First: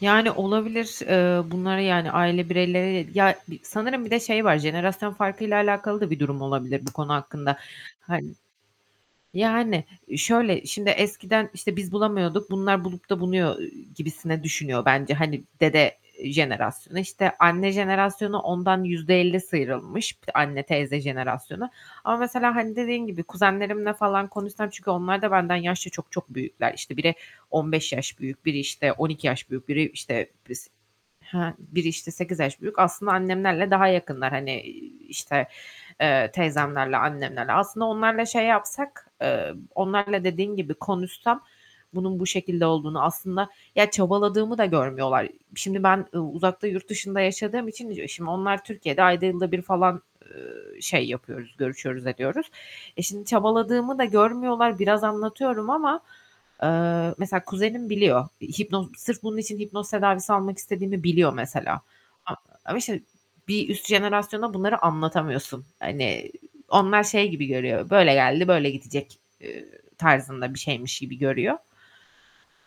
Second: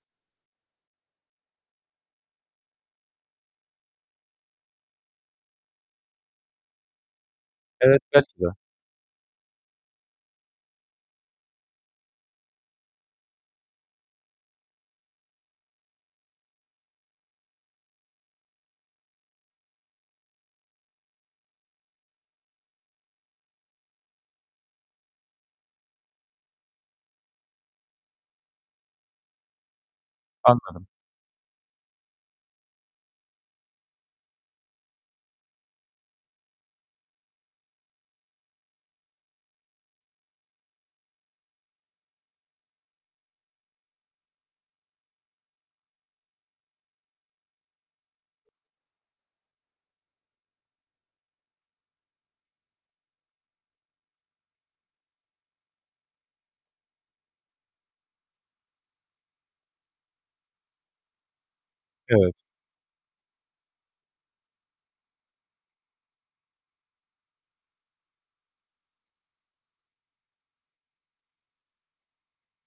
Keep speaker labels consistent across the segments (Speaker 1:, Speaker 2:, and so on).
Speaker 1: Yani, olabilir. Eee bunları, yani, aile bireyleriyle ya, bir sanırım bir de şey var, jenerasyon farkıyla alakalı da bir durum olabilir bu konu hakkında.
Speaker 2: Evet.
Speaker 1: Hani
Speaker 2: [unintelligible]
Speaker 1: yani, şöyle, şimdi eskiden işte, "Biz bulamıyorduk, bunlar bulup da bunuyor." gibisinden düşünüyor bence, hani, dede jenerasyonu. İşte, anne jenerasyonu ondan %50 sıyrılmış; [unintelligible] anne teyze jenerasyonu. Ama mesela, hani, dediğin gibi kuzenlerimle falan konuşsam çünkü onlar da benden yaşça çok çok büyükler. İşte biri 15 yaş büyük, biri işte 12 yaş büyük, biri işte, s
Speaker 2: Anladım.
Speaker 1: he, biri işte 8 yaş büyük. Aslında annemlerle daha yakınlar, hani, iii, işte, eee, teyzemlerle, annemlerle... Aslında onlarla şey yapsak, eee, onlarla dediğin gibi konuşsam bunun bu şekilde olduğunu aslında Ya, çabaladığımı da görmüyorlar. Şimdi ben u uzakta, yurt dışında yaşadığım için, e, şimdi onlar Türkiye'de ayda yılda bir falan, eee, şey yapıyoruz, görüşüyoruz ediyoruz. E, şimdi çabaladığımı da görmüyorlar, biraz anlatıyorum ama, eee, mesela kuzenim biliyor. Hipnoz sırf bunun için hipnoz tedavisi almak istediğimi biliyor mesela. A
Speaker 2: Evet.
Speaker 1: ama işte bir üst jenerasyona bunları anlatamıyorsun. Hani, onlar şey gibi görüyor, "Böyle geldi böyle gidecek." eee, tarzında bir şeymiş gibi görüyor.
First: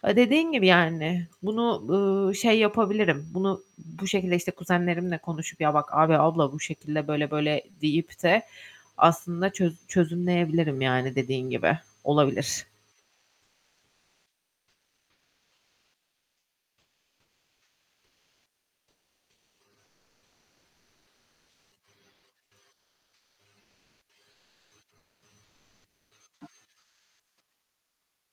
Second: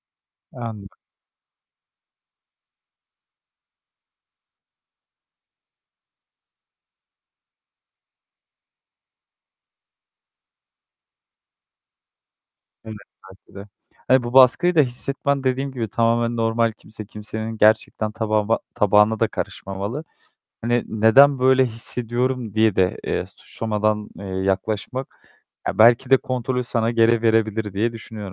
Speaker 1: Eee, dediğim gibi
Speaker 2: Anladım.
Speaker 1: yani bunu, ııı, şey yapabilirim. Bunu, bu şekilde işte kuzenlerimle konuşup "Ya, bak, abi, abla bu şekilde böyle, böyle." deyip de aslında çöz çözümleyebilirim, yani, dediğin gibi. Olabilir.
Speaker 2: Evet, belki de. Hani bu baskıyı da hissetmen dediğim gibi tamamen normal. Kimse, kimsenin gerçekten tabağıma tabağına da karışmamalı. Hani, "Neden böyle hissediyorum?" diye de, eee, suçlamadan, eee, yaklaşmak, ya belki de kontrolü sana geri verebilir diye düşünüyorum.